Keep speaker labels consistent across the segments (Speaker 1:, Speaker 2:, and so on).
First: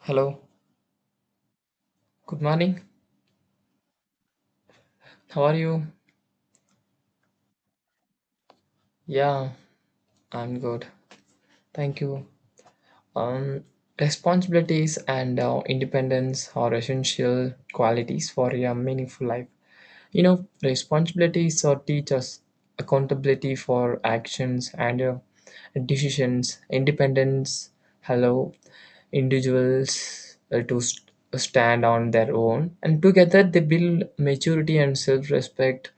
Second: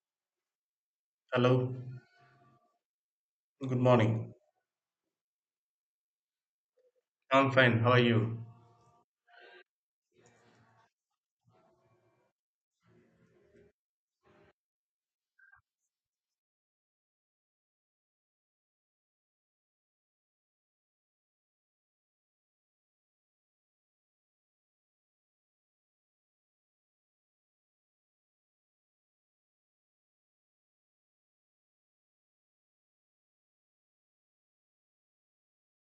Speaker 1: Hello.
Speaker 2: Hello,
Speaker 1: Good morning.
Speaker 2: good morning.
Speaker 1: How are you?
Speaker 2: I'm fine, how are you?
Speaker 1: Yeah, I'm good. Thank you. Um, Responsibilities and independence are essential qualities for a meaningful life. You know, responsibilities or teach us accountability for actions and decisions. Independence allow individuals to stand on their own, and together they build maturity and self-respect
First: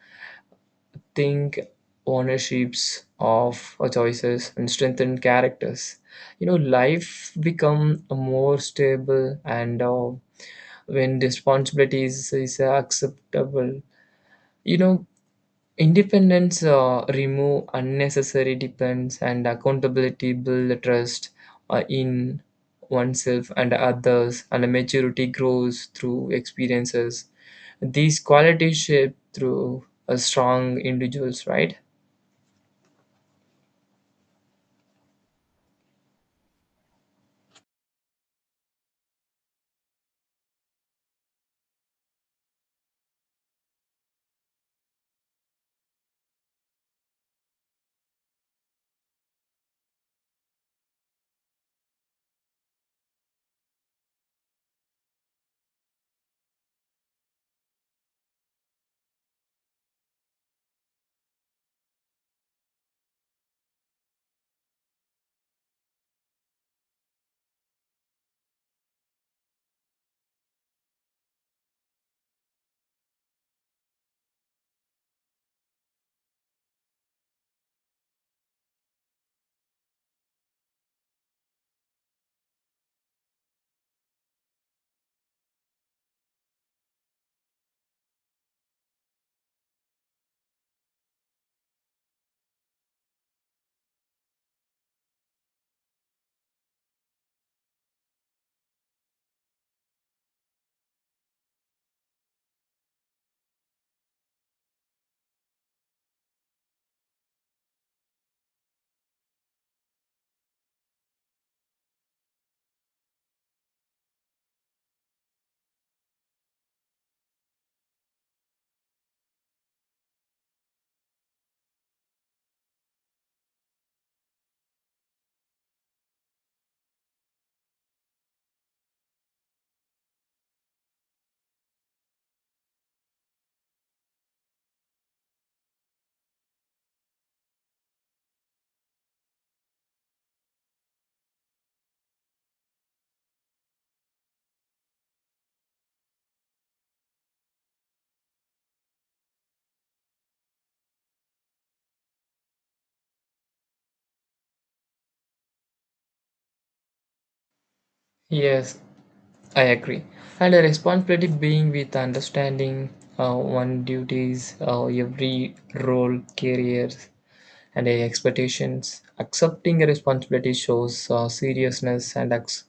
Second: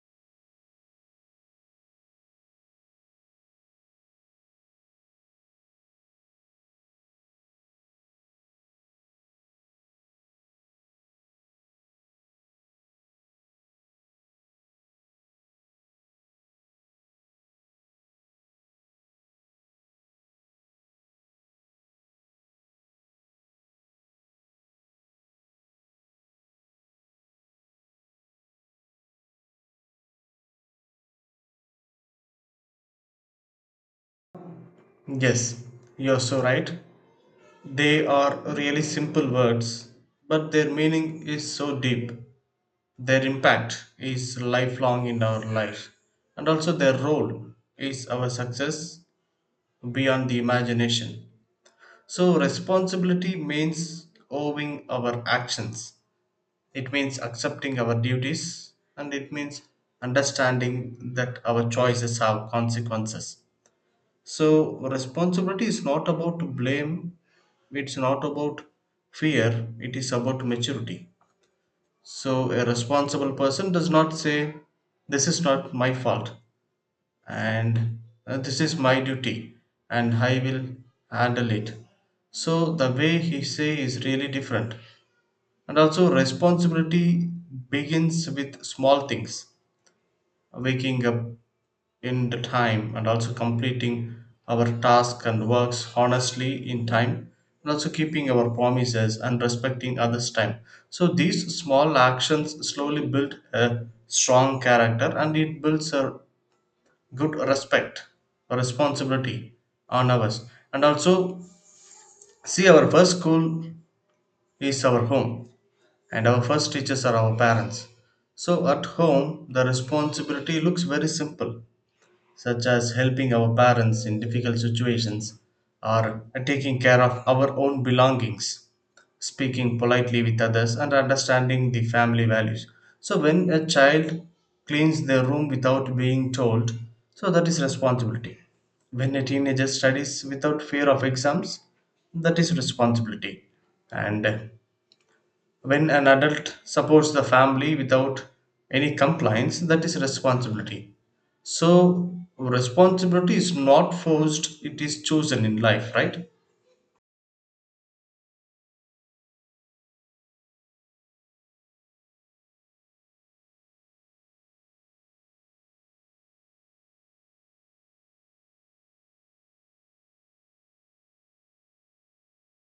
Speaker 1: think ownerships of our choices and strengthen characters, you know, life become more stable, and when responsibilities is acceptable, you know, independence remove unnecessary dependence and accountability build trust in oneself and others, and maturity grows through experiences. These qualities shape through a strong individuals, right?
Speaker 2: Yes, you're so right. They are really simple words, but their meaning is so deep. Their impact is lifelong in our life, and also their role is our success beyond the imagination. So, responsibility means owing our actions, it means accepting our duties, and it means understanding that our choices have consequences. So, responsibility is not about blame, it's not about fear, it is about maturity. So, a responsible person does not say, "This is not my fault," and "This is my duty, and I will handle it." So, the way he say is really different. And also, responsibility begins with small things, waking up in the time, and also completing our tasks and works honestly in time, and also keeping our promises and respecting others time. So these small actions slowly build a strong character, and it builds a good respect or responsibility on us. And also, see, our first school is our home, and our first teachers are our parents. So at home, the responsibility looks very simple, such as helping our parents in difficult situations or taking care of our own belongings, speaking politely with others, and understanding the family values. So, when a child cleans their room without being told, so that is responsibility. When a teenager studies without fear of exams, that is responsibility. And when an adult supports the family without any compliance, that is responsibility. So responsibility is not forced, it is chosen in life, right?
Speaker 1: Yes, I agree. And a responsibility being with understanding one duties, every role, careers, and expectations. Accepting a responsibility shows seriousness and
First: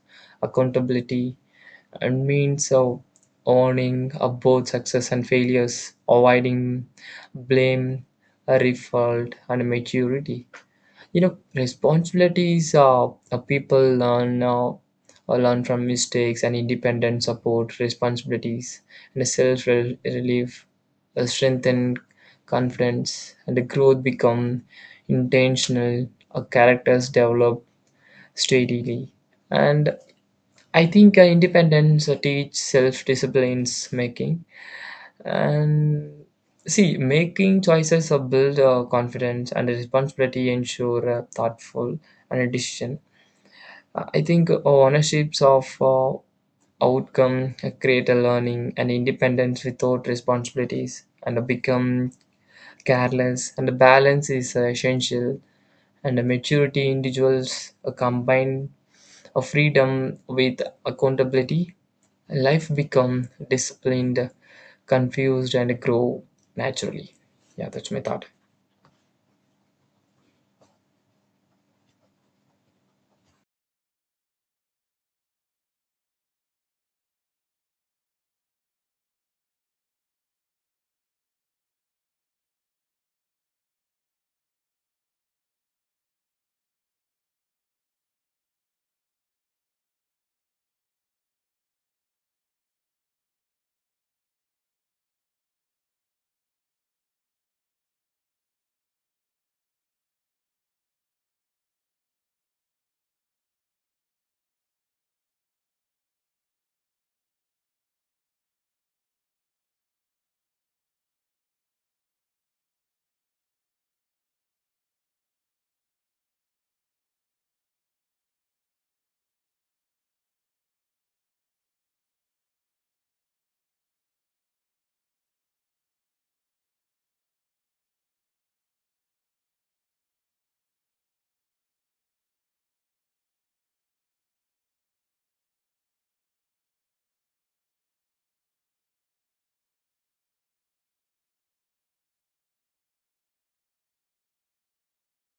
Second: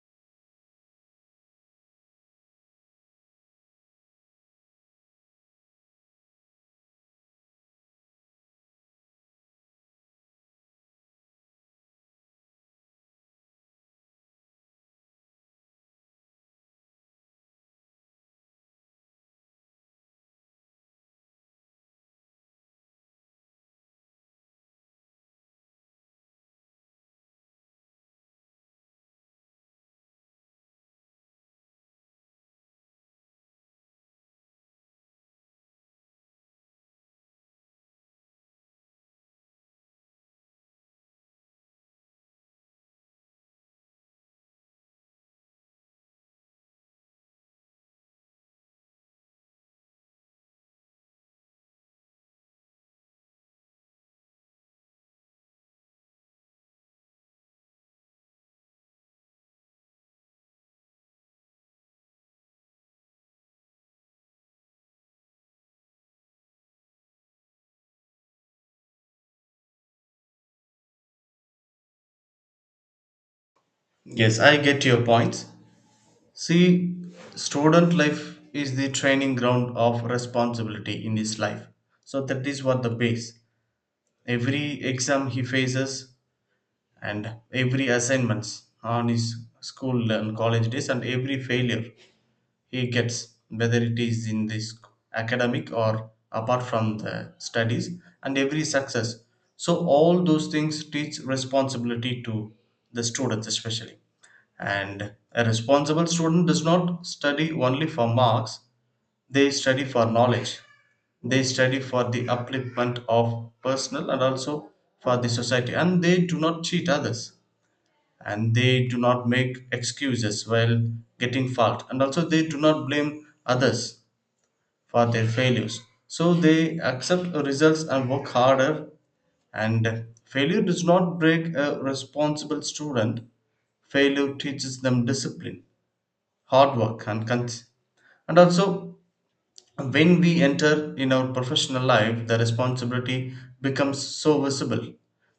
Speaker 1: accountability, and means of owning both success and failures, avoiding blame, fault, and maturity, you know, responsibilities people learn or learn from mistakes, and independent support responsibilities and self relief strengthen confidence, and the growth become intentional. Uh, characters develop steadily. And I think independence teach self disciplines making, and see making choices build confidence, and responsibility ensure a thoughtful and a decision. I think ownerships of uh, outcome create a learning, and independence without responsibilities and become careless, and the balance is essential, and the maturity individuals combined a freedom with accountability, life become disciplined, confused, and grow naturally. Yeah, that's my thought.
Speaker 2: Yes, I get your points. See, student life is the training ground of responsibility in his life. So that is what the base. Every exam he faces, and every assignments on his school and college days, and every failure he gets, whether it is in this academic or apart from the studies, and every success. So, all those things teach responsibility to the students, especially. And a responsible student does not study only for marks, they study for knowledge, they study for the upliftment of personal and also for the society, and they do not cheat others, and they do not make excuses while getting fault, and also they do not blame others for their failures. So they accept the results and work harder, and failure does not break a responsible student. Failure teaches them discipline, hard work, and and also, when we enter in our professional life, the responsibility becomes so visible.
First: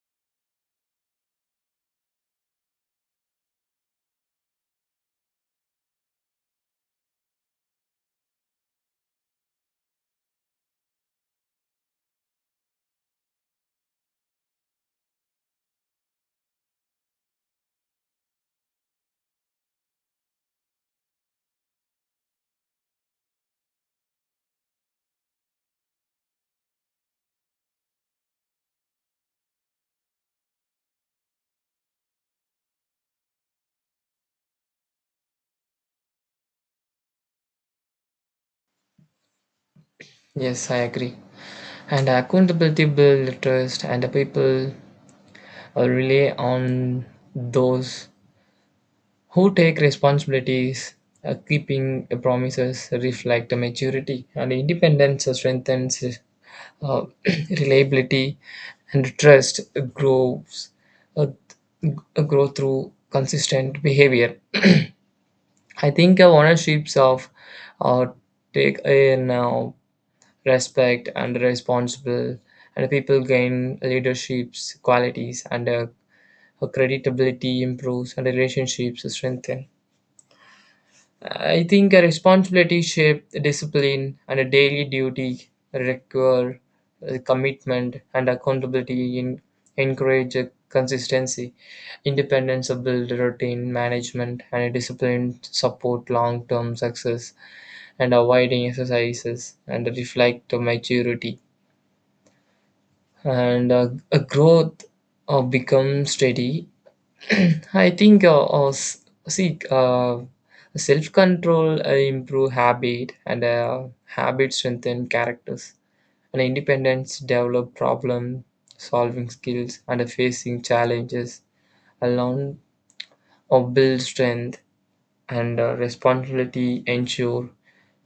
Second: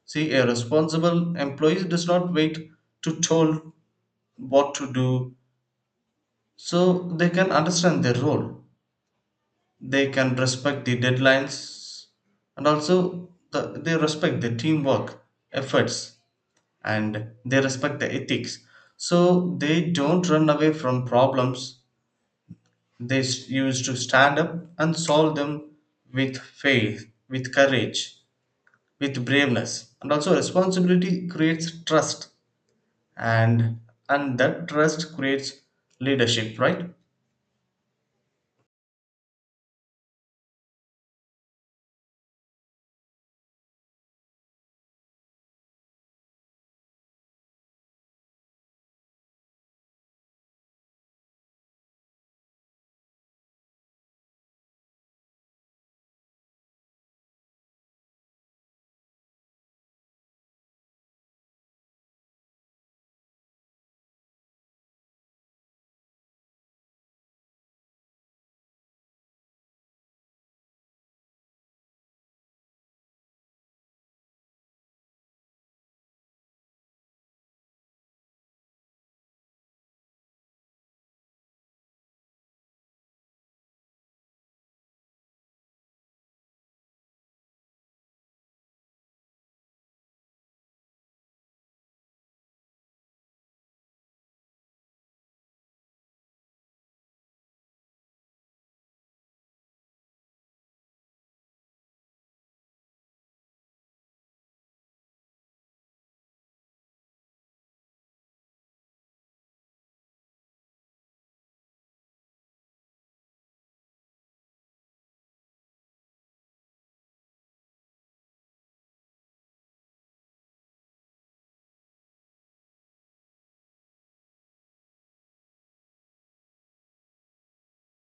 Speaker 2: See, a responsible employee does not wait to told what to do. So they can understand their role, they can respect the deadlines, and also they respect the teamwork efforts, and they respect the ethics. So they don't run away from problems, they used to stand up and solve them with faith, with courage, with braveness. And also, responsibility creates trust, and and that trust creates leadership, right?
Speaker 1: Yes, I agree. And accountability build trust, and the people rely on those who take responsibilities, keeping promises, reflect maturity, and independence strengthens uh, reliability and trust grows, uh, grow through consistent behavior. I think ownerships of uh, take in respect and responsible, and people gain leadership's qualities and credibility improves and relationships strengthen. I think a responsibility shaped discipline, and a daily duty require commitment, and accountability in encourage consistency. Independence build routine management, and a discipline support long-term success, and avoiding exercises and reflect maturity, and a growth become steady. I think see self control improve habit, and habit strengthen characters, and independence develop problem solving skills, and facing challenges alone or build strength, and responsibility ensure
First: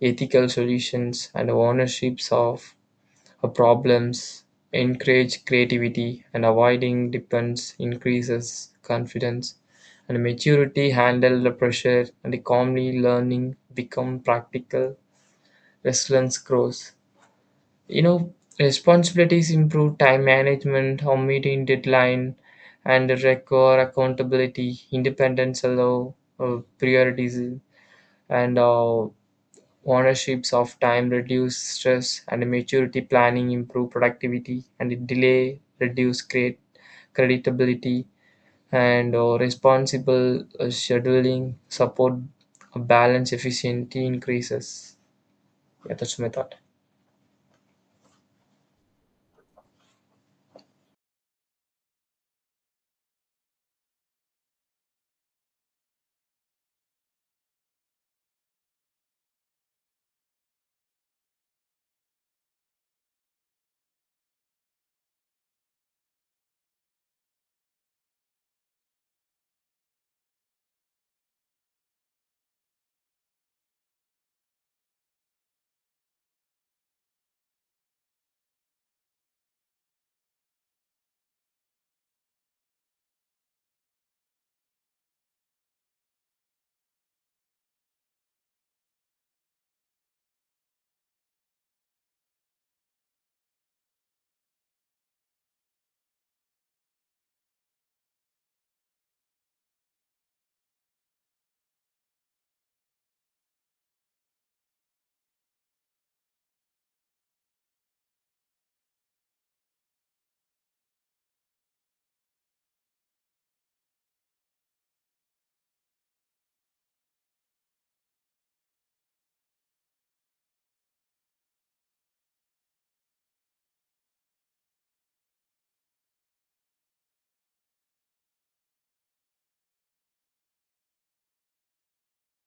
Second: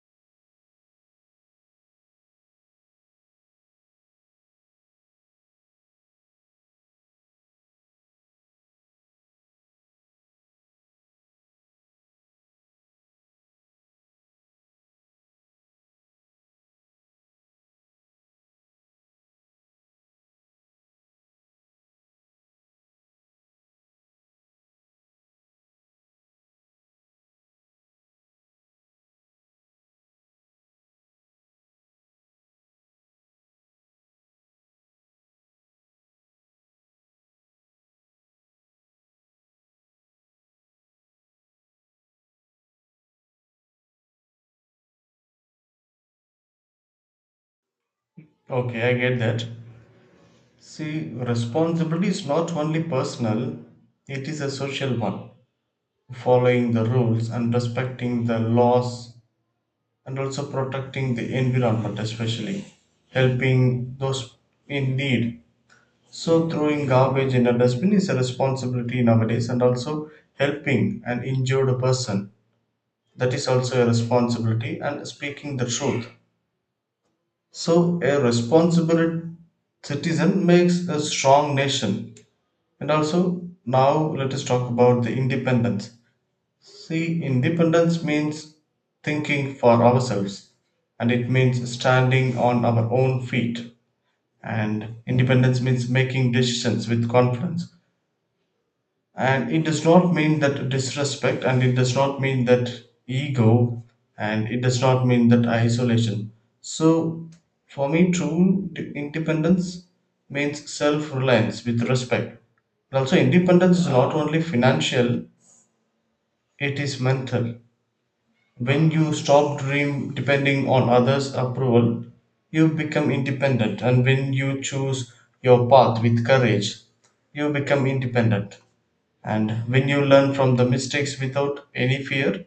Speaker 1: ethical solutions, and ownerships of problems, encourage creativity, and avoiding depends increases confidence and maturity. Handle the pressure and calmly learning become practical. Resilience grows. You know, responsibilities improve time management, how meeting deadline, and require accountability. Independence allow priorities, and ownership of time reduce stress, and maturity planning improve productivity, and delay reduce create creditability, and responsible scheduling support a balance efficiency increases. Yeah, that's my thought.
Speaker 2: Okay, I get that. See, responsibility is not only personal, it is a social one. Following the rules and respecting the laws, and also protecting the environment, especially helping those in need. So, throwing garbage in a dustbin is a responsibility nowadays, and also helping an injured person, that is also a responsibility, and speaking the truth. So, a responsible citizen makes a strong nation. And also, now let us talk about the independence. See, independence means thinking for ourselves, and it means standing on our own feet. And independence means making decisions with confidence, and it does not mean that disrespect, and it does not mean that ego, and it does not mean that isolation. So, for me, true independence means self reliance with respect. And also, independence is not only financial, it is mental. When you stop dream depending on others' approval, you become independent. And when you choose your path with courage, you become independent. And when you learn from the mistakes without any fear,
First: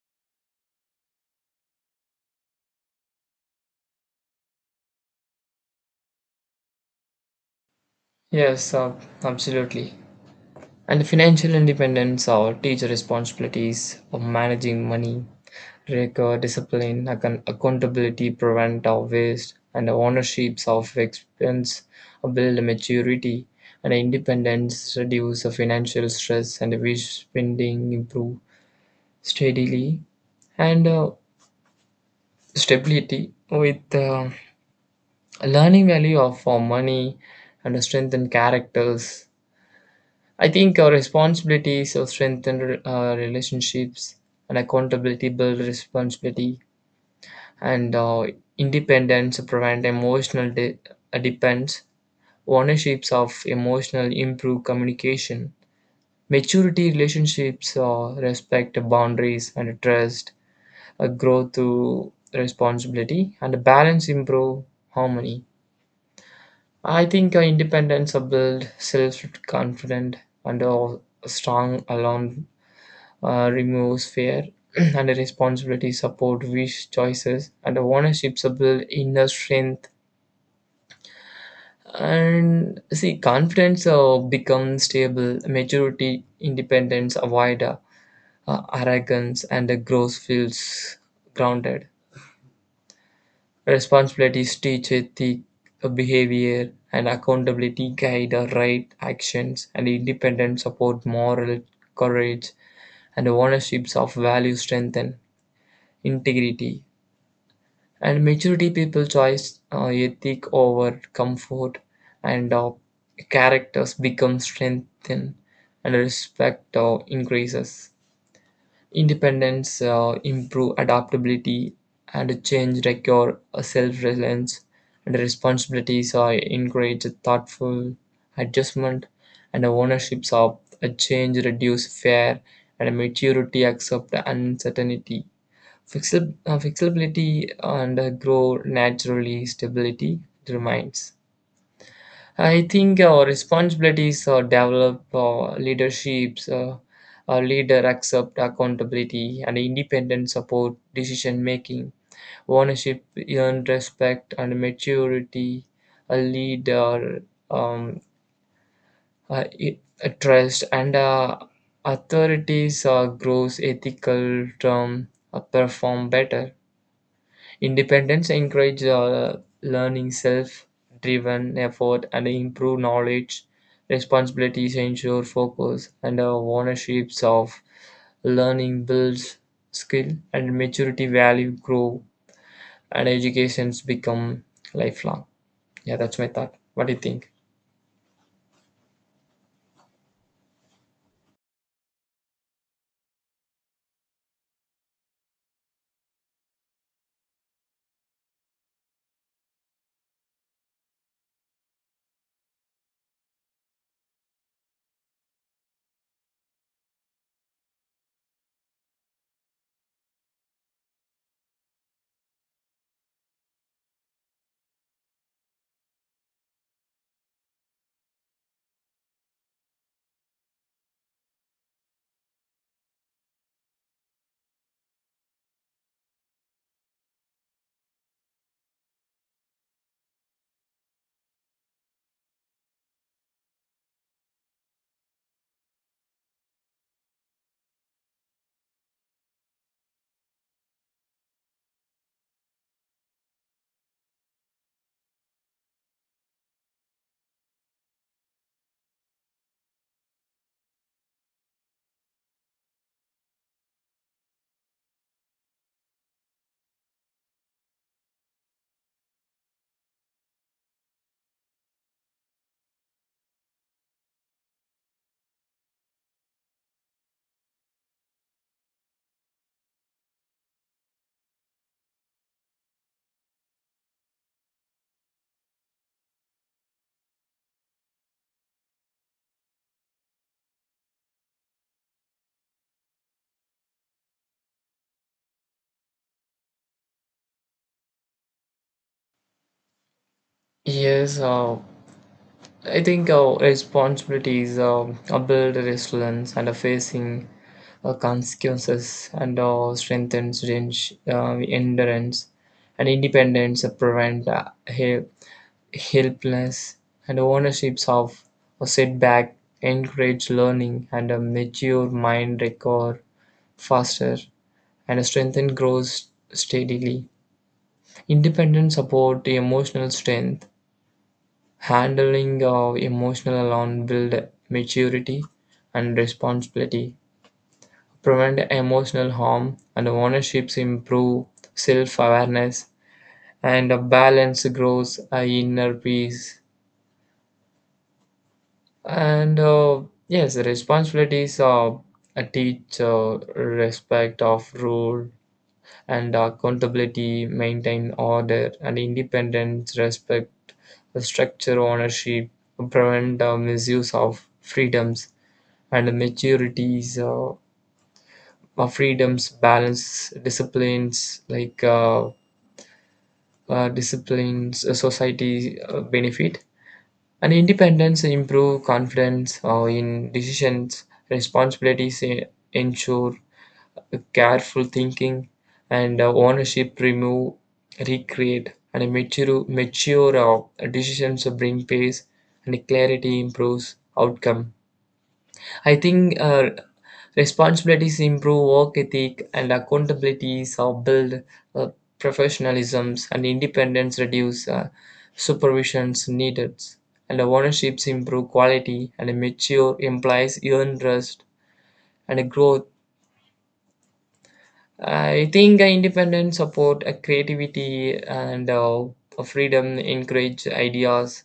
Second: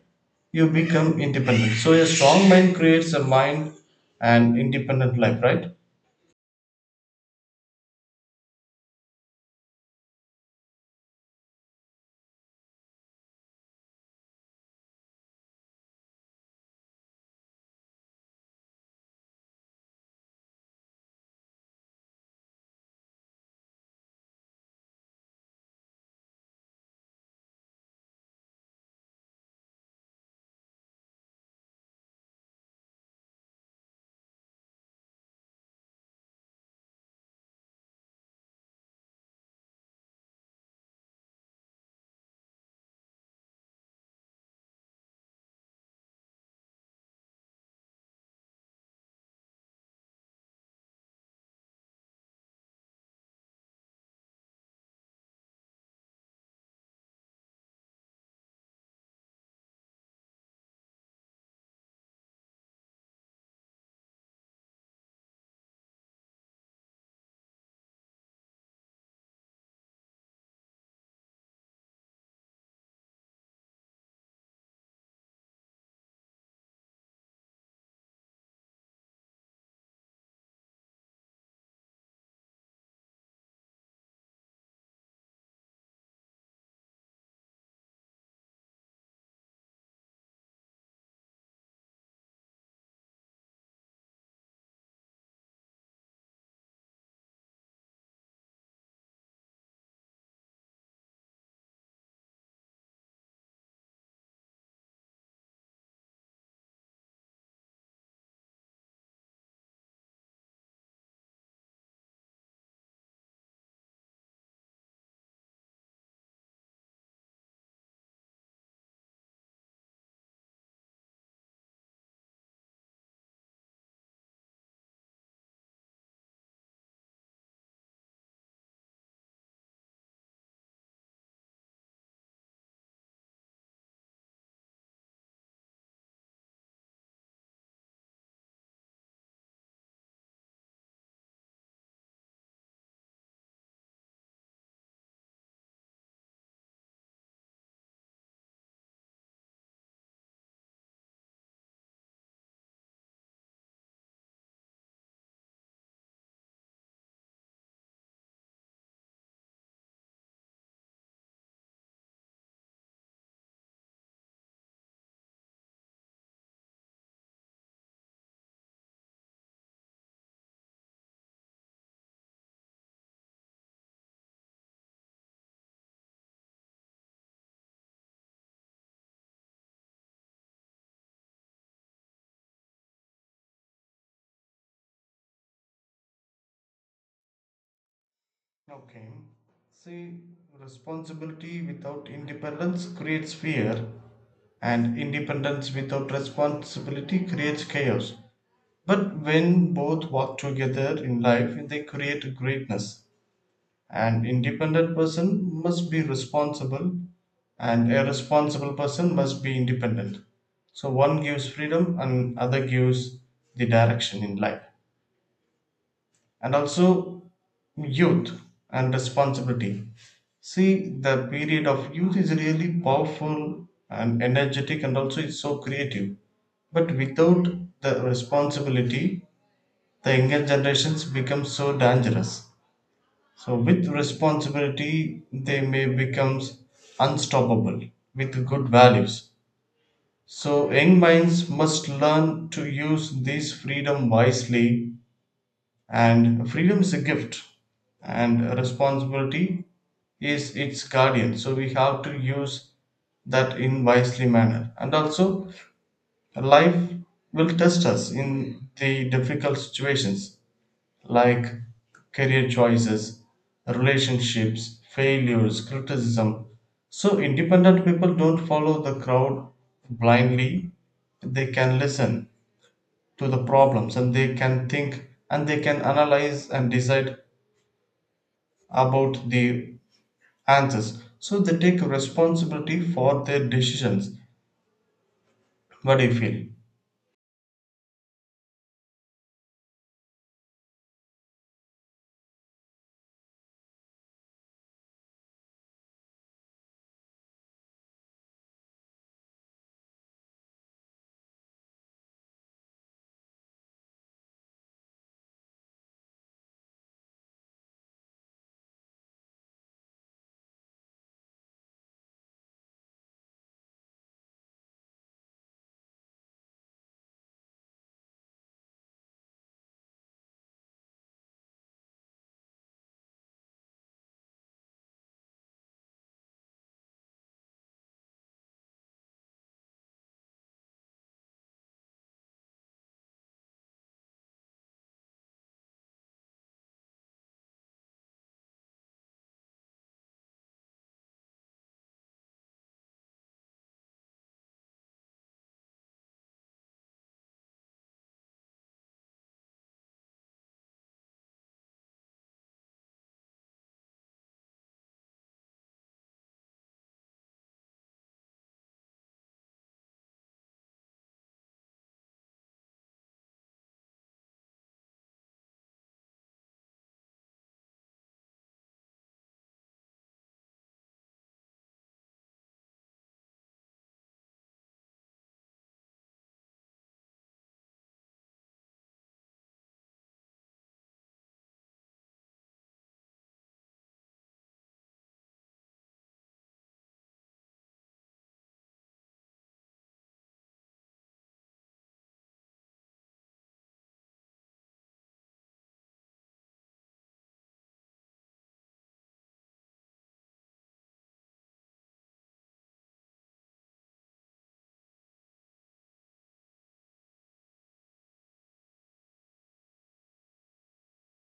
Speaker 2: you become independent. So a strong mind creates a mind and independent life, right?
Speaker 1: Yes, absolutely. And financial independence or teacher responsibilities of managing money, record discipline, accountability, prevent of waste, and ownerships of expense, build maturity and independence, reduce the financial stress, and wish spending improve steadily, and stability with learning value of money and strengthen characters. I think our responsibilities of strengthen relationships, and accountability build responsibility, and independence prevent emotional dependence. Ownerships of emotional improve communication. Maturity relationships respect boundaries, and trust grow through responsibility, and balance improve harmony. I think independence build self confident, and strong alone removes fear and responsibility, support wish choices, and ownerships to build inner strength. And see, confidence becomes stable, maturity, independence, avoid arrogance, and the growth feels grounded. Responsibilities teach ethic, behavior, and accountability guide our right actions, and independence support moral courage, and ownerships of value strengthen integrity. And maturity people choice ethic over comfort, and characters become strengthened, and respect increases. Independence improve adaptability, and change require self-reliance, and responsibilities are encourage thoughtful adjustment, and ownerships of a change reduce fear, and maturity accept uncertainty. Flexibility and grow naturally, stability remains. I think our responsibilities are develop leaderships, our leader accept accountability, and independent support decision making, ownership earned respect and maturity, a leader um, uh, i- a trust and authorities grows ethical term perform better. Independence encourages learning, self-driven effort, and improve knowledge. Responsibilities ensure focus, and ownerships of learning builds skill, and maturity value grow, and educations become lifelong. Yeah, that's my thought. What do you think?
Speaker 2: Okay, see, responsibility without independence creates fear, and independence without responsibility creates chaos. But when both work together in life, they create greatness. An independent person must be responsible, and a responsible person must be independent. So one gives freedom, and other gives the direction in life. And also, youth and responsibility. See, the period of youth is really powerful and energetic, and also it's so creative. But without the responsibility, the younger generations become so dangerous. So with responsibility, they may become unstoppable with good values. So young minds must learn to use this freedom wisely, and freedom is a gift, and responsibility is its guardian. So we have to use that in wisely manner. And also, life will test us in the difficult situations like career choices, relationships, failures, criticism. So, independent people don't follow the crowd blindly. They can listen to the problems, and they can think, and they can analyze and decide about the answers. So, they take responsibility for their decisions. What do you feel?
Speaker 1: Yes. I think our responsibilities are build resilience and are facing consequences, and strengthens range, endurance, and independence prevent helpless, and ownerships of a setback encourage learning, and a mature mind record faster, and a strengthen grows steadily. Independence support the emotional strength. Handling of emotional alarm build maturity and responsibility, prevent emotional harm, and ownerships improve self-awareness, and a balance grows a inner peace. And yes, responsibilities are a teach respect of rule and accountability, maintain order and independence, respect the structure ownership, prevent misuse of freedoms, and maturities freedoms balance disciplines like disciplines society benefit, and independence improve confidence in decisions. Responsibilities ensure careful thinking, and ownership remove recreate, and mature decisions bring pace, and clarity improves outcome. I think responsibilities improve work ethic, and accountabilities or build uh, professionalisms, and independence reduce supervisions needed, and ownerships improve quality, and mature implies earn trust and growth. I think independence support creativity, and freedom encourage ideas,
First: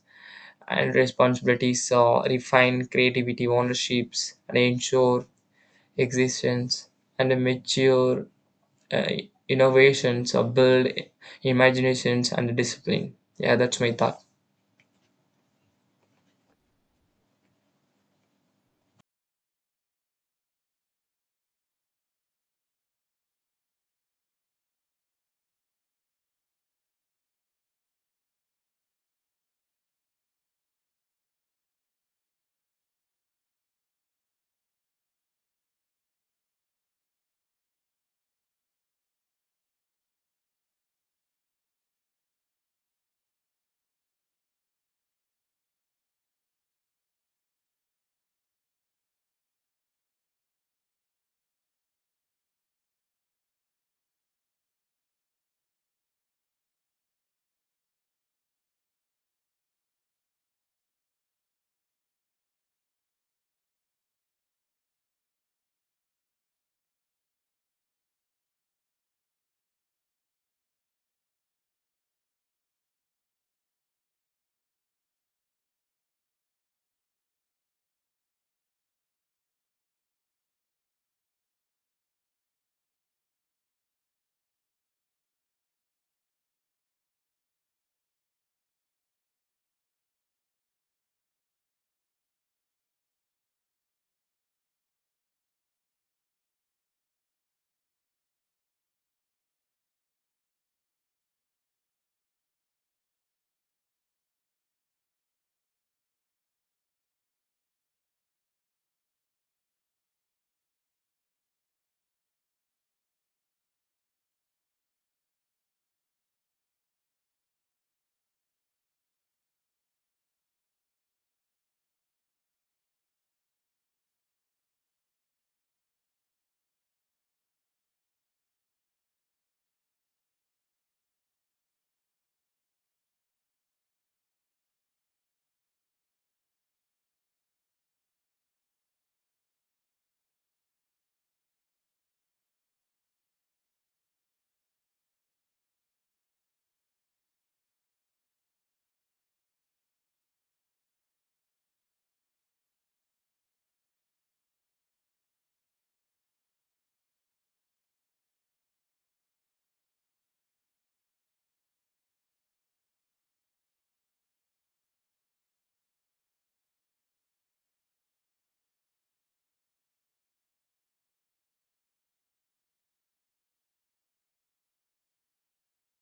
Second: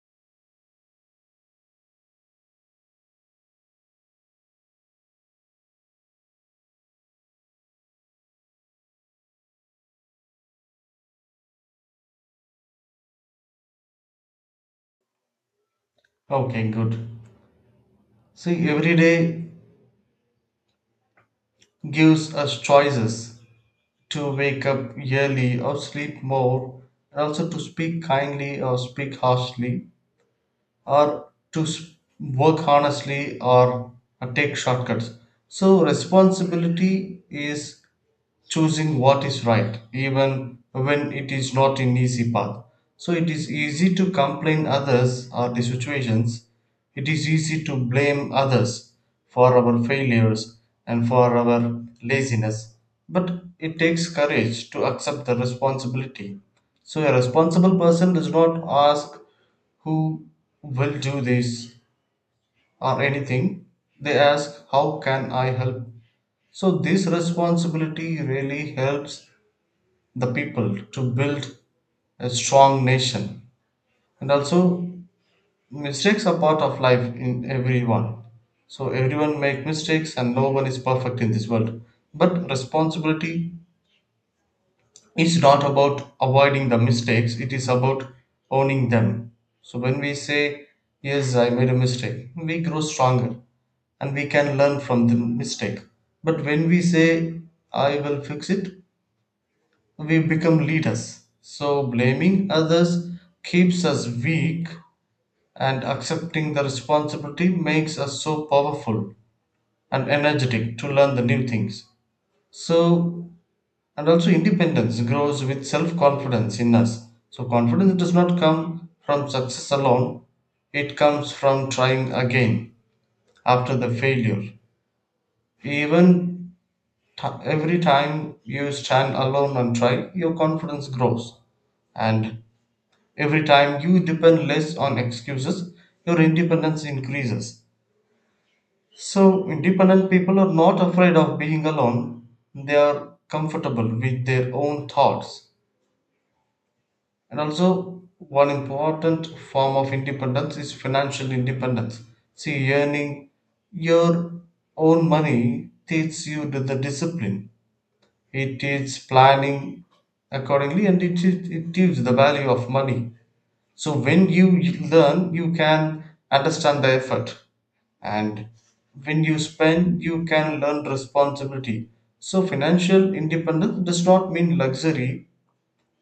Speaker 1: and responsibilities refine creativity ownerships, and ensure existence, and mature uh, innovations or build imaginations and discipline. Yeah, that's my thought.
Speaker 2: Okay, good. See, every day gives us choices to wake up early or sleep more, and also to speak kindly or speak harshly, or to work honestly or take shortcuts. So, responsibility is choosing what is right, even when it is not an easy path. So it is easy to complain others or the situations. It is easy to blame others for our failures and for our laziness. But it takes courage to accept the responsibility. So a responsible person does not ask who will do this or anything. They ask how can I help. So this responsibility really helps the people to build a strong nation. And also, mistakes are part of life in everyone. So everyone make mistakes, and no one is perfect in this world. But responsibility is not about avoiding the mistakes, it is about owning them. So when we say yes, I made a mistake, we grow stronger, and we can learn from the mistake. But when we say I will fix it, we become leaders. So, blaming others keeps us weak, and accepting the responsibility makes us so powerful and energetic to learn the new things. So, and also independence grows with self confidence in us. So, confidence does not come from success alone, it comes from trying again after the failure. Even every time you stand alone and try, your confidence grows. And every time you depend less on excuses, your independence increases. So, independent people are not afraid of being alone, they are comfortable with their own thoughts. And also, one important form of independence is financial independence. See, earning your own money teaches you the discipline, it teaches planning accordingly, and it gives the value of money. So when you learn, you can understand the effort, and when you spend, you can learn responsibility. So financial independence does not mean luxury,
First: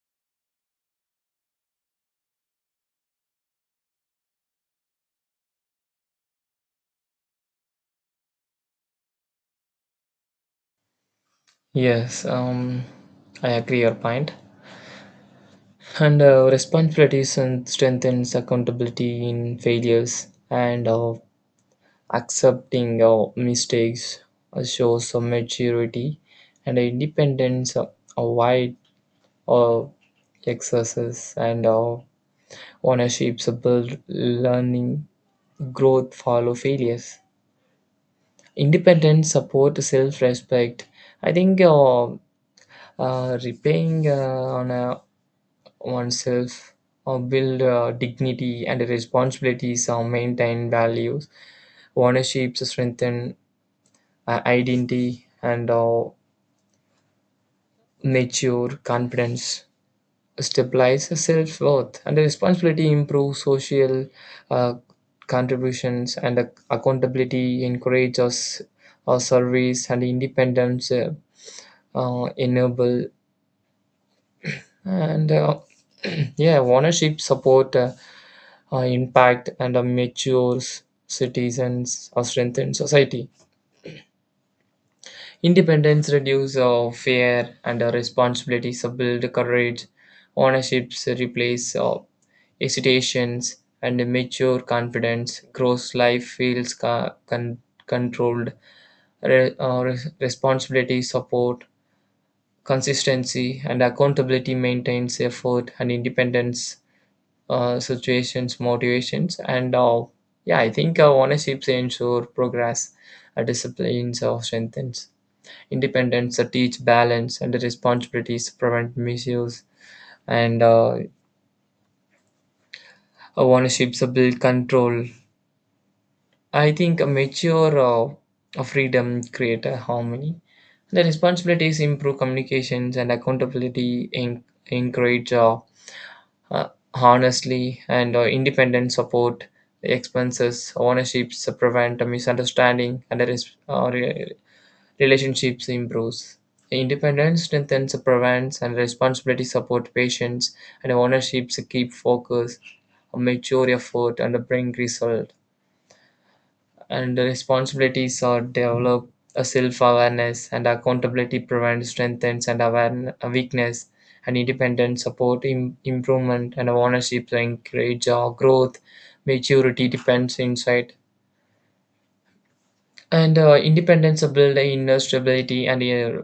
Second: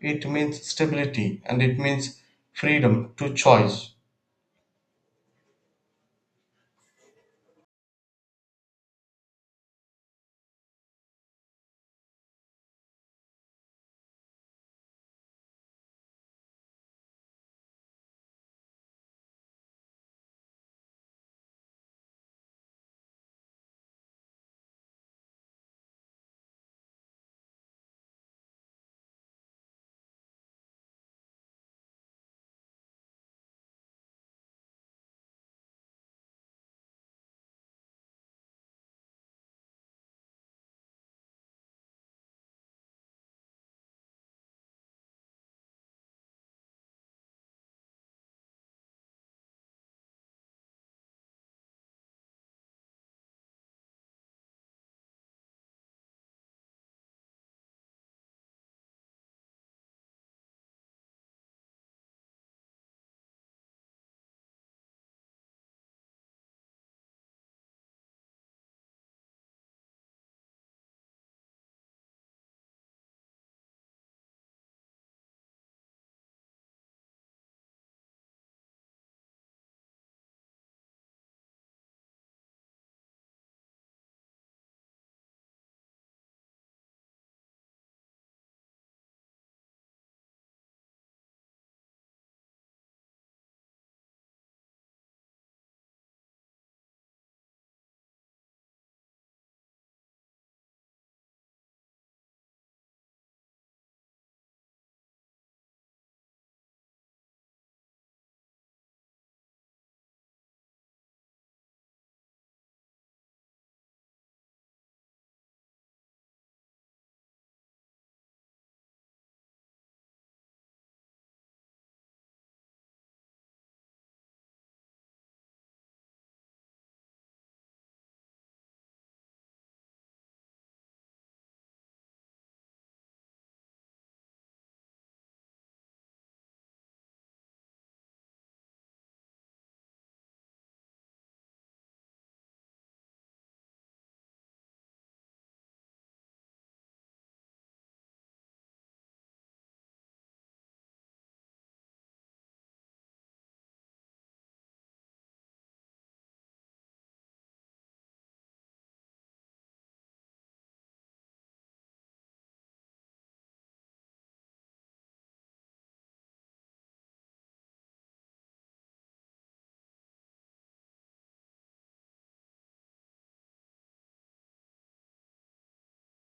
Speaker 2: it means stability, and it means freedom to choice.
Speaker 1: Yes, I agree your point. And responsibilities and strengthens accountability in failures, and accepting mistakes shows some maturity, and independence avoid uh, excesses, and ownerships build learning growth follow failures. Independence support self-respect. I think repaying on oneself or build dignity, and responsibilities or maintain values. Ownership strengthen identity, and mature confidence stabilize self-worth, and the responsibility improve social uh, contributions, and accountability encourage us our service, and independence enable, and yeah, ownership support impact, and matures citizens or strengthen society. Independence reduces fear, and responsibilities build courage. Ownerships replace hesitations and mature confidence. Grows life feels controlled. Responsibility support consistency, and accountability maintains effort, and independence situations motivations, and yeah, I think ownerships ensure progress, disciplines or strengthens independence, teach balance, and the responsibilities prevent misuse, and ownerships build control. I think a mature freedom create a harmony. The responsibilities improve communications, and accountability in encourage uh, honestly, and independent support expenses ownerships prevent a misunderstanding, and the relationships improves. Independence strengthens prevents, and responsibility support patients, and ownerships keep focus, a mature effort and bring result. And the responsibilities are develop a self-awareness, and accountability prevents strengthens and awareness, weakness, and independent support improvement, and ownership encourage our growth maturity depends insight. And independence build in stability, and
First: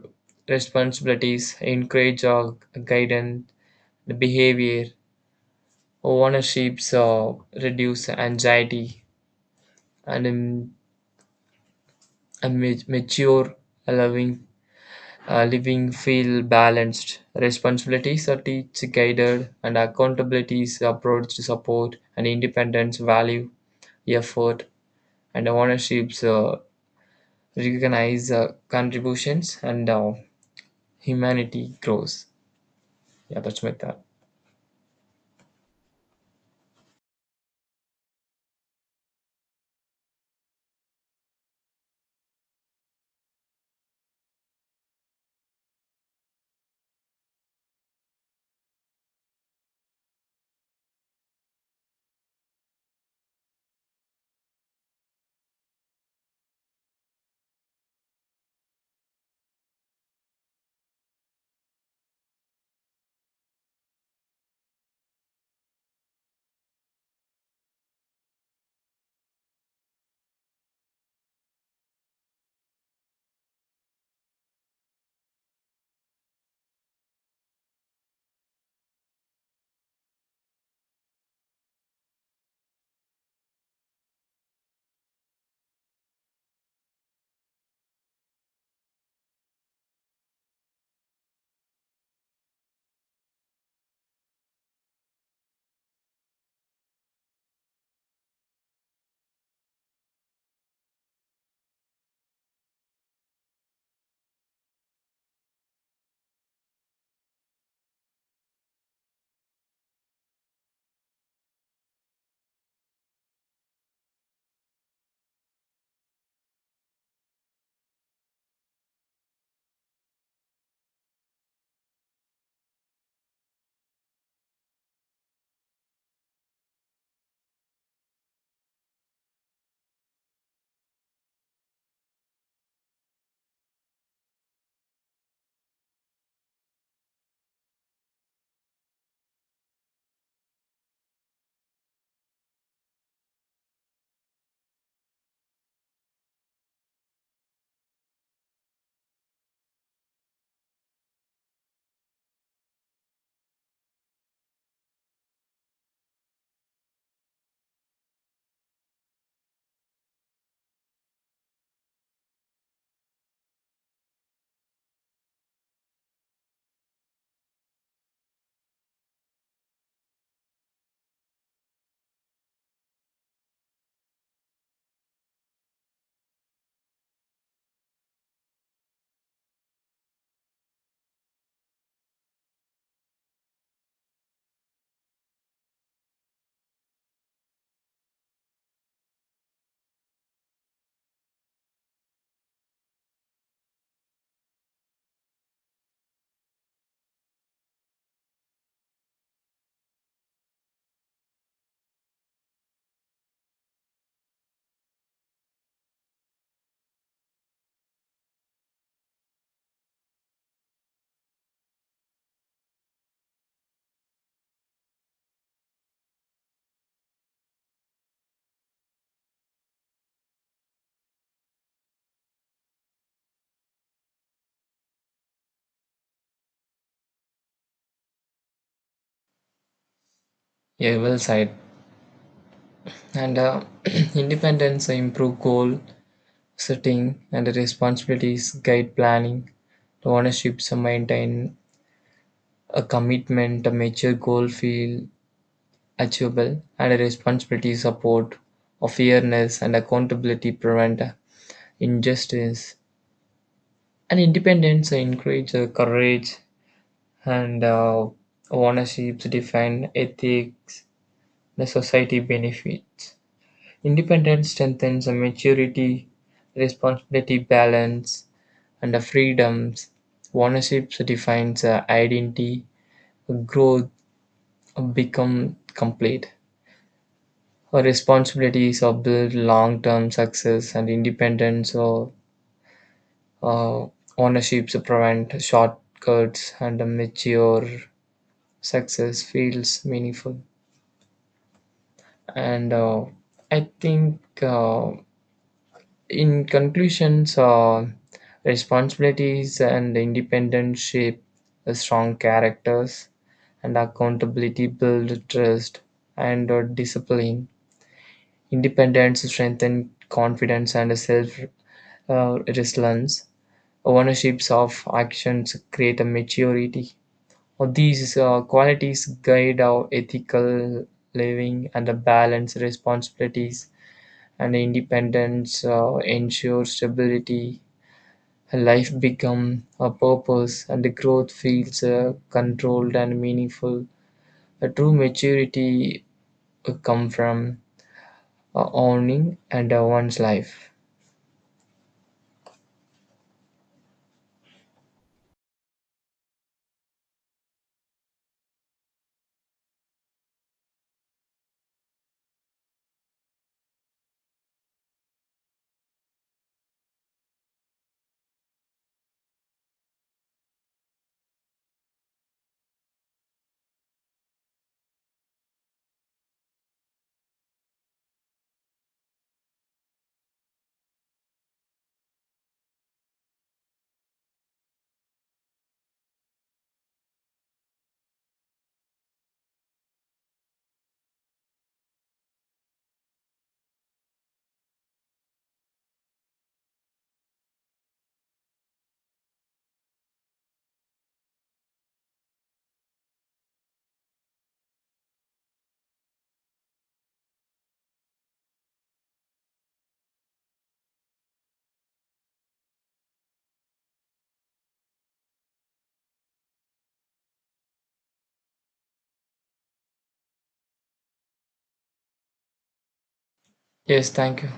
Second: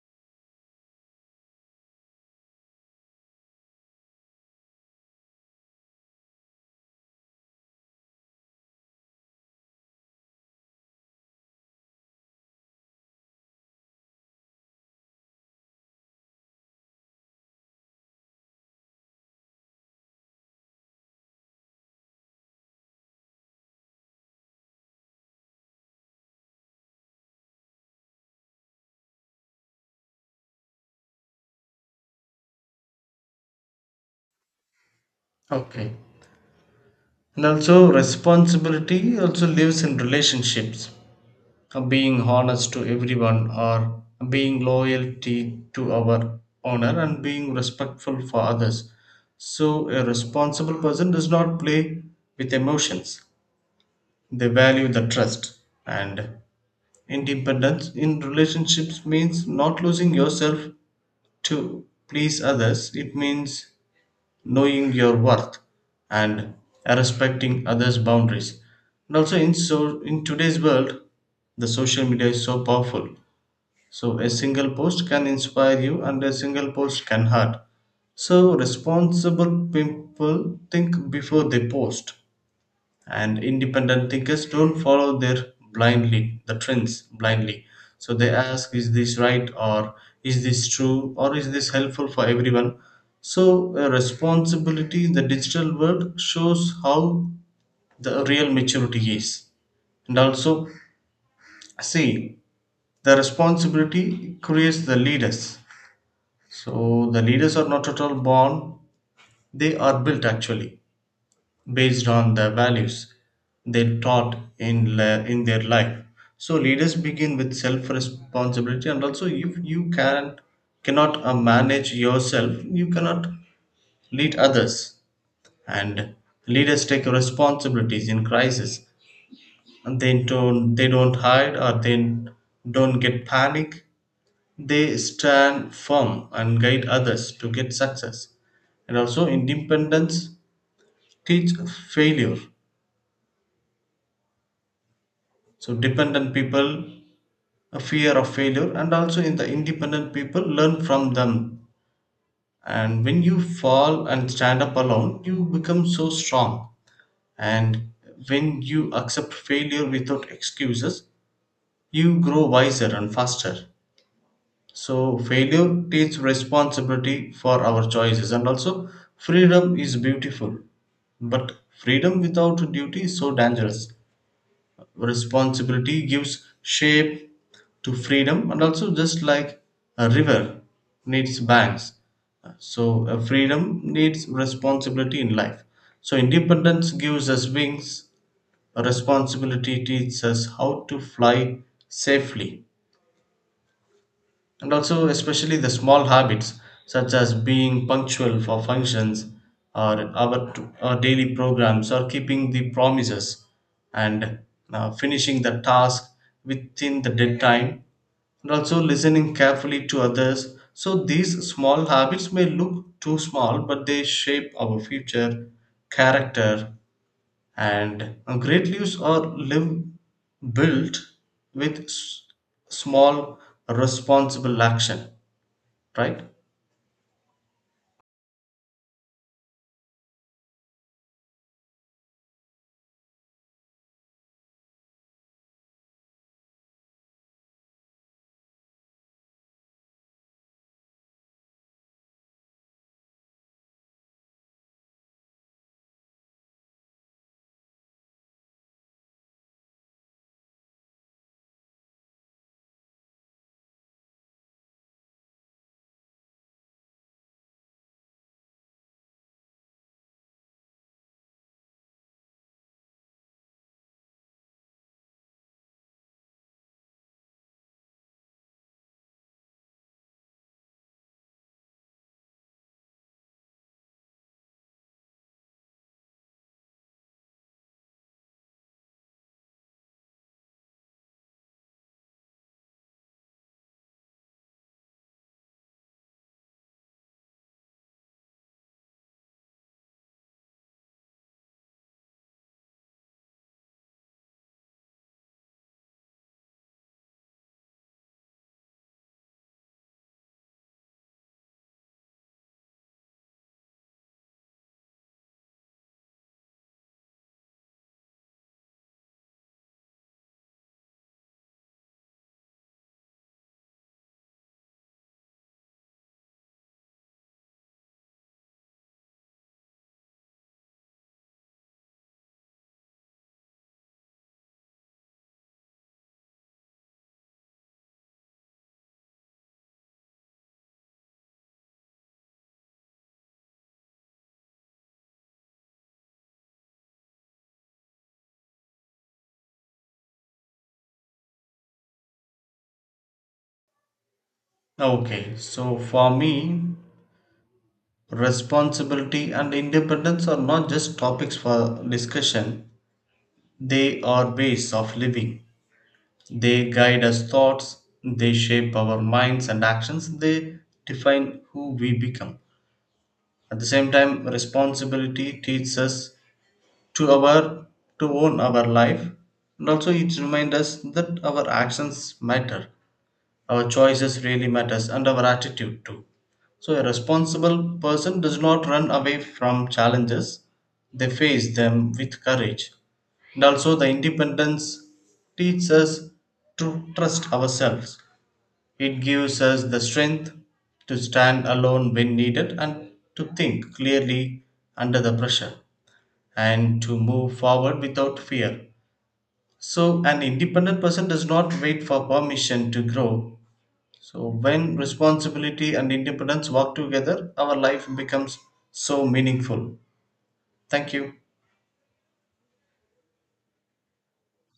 Speaker 1: responsibilities, encourage guidance, the behavior, ownerships reduce anxiety, and a mature, loving living feel balanced. Responsibilities are teach guided, and accountabilities approach to support, and independence value effort, and ownerships recognize contributions, and humanity grows. Yeah, that's better.
Speaker 2: Okay. And also responsibility also lives in relationships. Being honest to everyone, or being loyalty to our owner, and being respectful for others. So a responsible person does not play with emotions, they value the trust. And independence in relationships means not losing yourself to please others. It means knowing your worth and respecting others boundaries. And also, in so in today's world, the social media is so powerful. So a single post can inspire you, and a single post can hurt. So responsible people think before they post, and independent thinkers don't follow their blindly the trends blindly. So they ask, is this right, or is this true, or is this helpful for everyone? So a responsibility in the digital world shows how the real maturity is. And also, see, the responsibility creates the leaders. So the leaders are not at all born, they are built actually based on the values they taught in, in their life. So leaders begin with self responsibility, and also if you can cannot manage yourself, you cannot lead others. And leaders take responsibilities in crisis, and they don't hide, or they don't get panic. They stand firm and guide others to get success. And also independence teach failure. So dependent people a fear of failure, and also in the independent people learn from them. And when you fall and stand up alone, you become so strong. And when you accept failure without excuses, you grow wiser and faster. So failure teaches responsibility for our choices. And also freedom is beautiful. But freedom without duty is so dangerous. Responsibility gives shape to freedom. And also just like a river needs banks. So freedom needs responsibility in life. So independence gives us wings, responsibility teaches us how to fly safely. And also especially the small habits, such as being punctual for functions, or our, our daily programs, or keeping the promises, and finishing the task within the deadline, and also listening carefully to others. So these small habits may look too small, but they shape our future character. And great leaves are live built with small responsible action, right?
Speaker 1: Yeah, well said. And independence improve goal setting, and responsibilities, guide planning, the ownerships maintain a commitment, a mature goal feel achievable, and a responsibility support, of fairness and accountability prevent injustice. And independence encourage courage, and ownerships define ethics. The society benefits. Independence strengthens a maturity, responsibility, balance, and the freedoms. Ownership defines a identity, growth become complete. Our responsibilities are build long-term success, and independence or uh, ownerships prevent shortcuts, and a mature success feels meaningful. And I think in conclusions, responsibilities and independence shape a strong characters, and accountability build trust and discipline. Independence strengthen confidence and self resilience. Ownerships of actions create a maturity. These qualities guide our ethical living, and a balance responsibilities and independence ensure stability. Life becomes a purpose, and the growth feels controlled and meaningful. A true maturity come from owning and one's life.
Speaker 2: Okay, so for me, responsibility and independence are not just topics for discussion, they are ways of living. They guide us thoughts, they shape our minds and actions, they define who we become. At the same time, responsibility teaches us to our to own our life. And also it reminds us that our actions matter, our choices really matters, and our attitude too. So a responsible person does not run away from challenges, they face them with courage. And also the independence teaches us to trust ourselves. It gives us the strength to stand alone when needed, and to think clearly under the pressure, and to move forward without fear. So, an independent person does not wait for permission to grow. So, when responsibility and independence work together, our life becomes so meaningful. Thank you.
Speaker 1: Yes, thank you.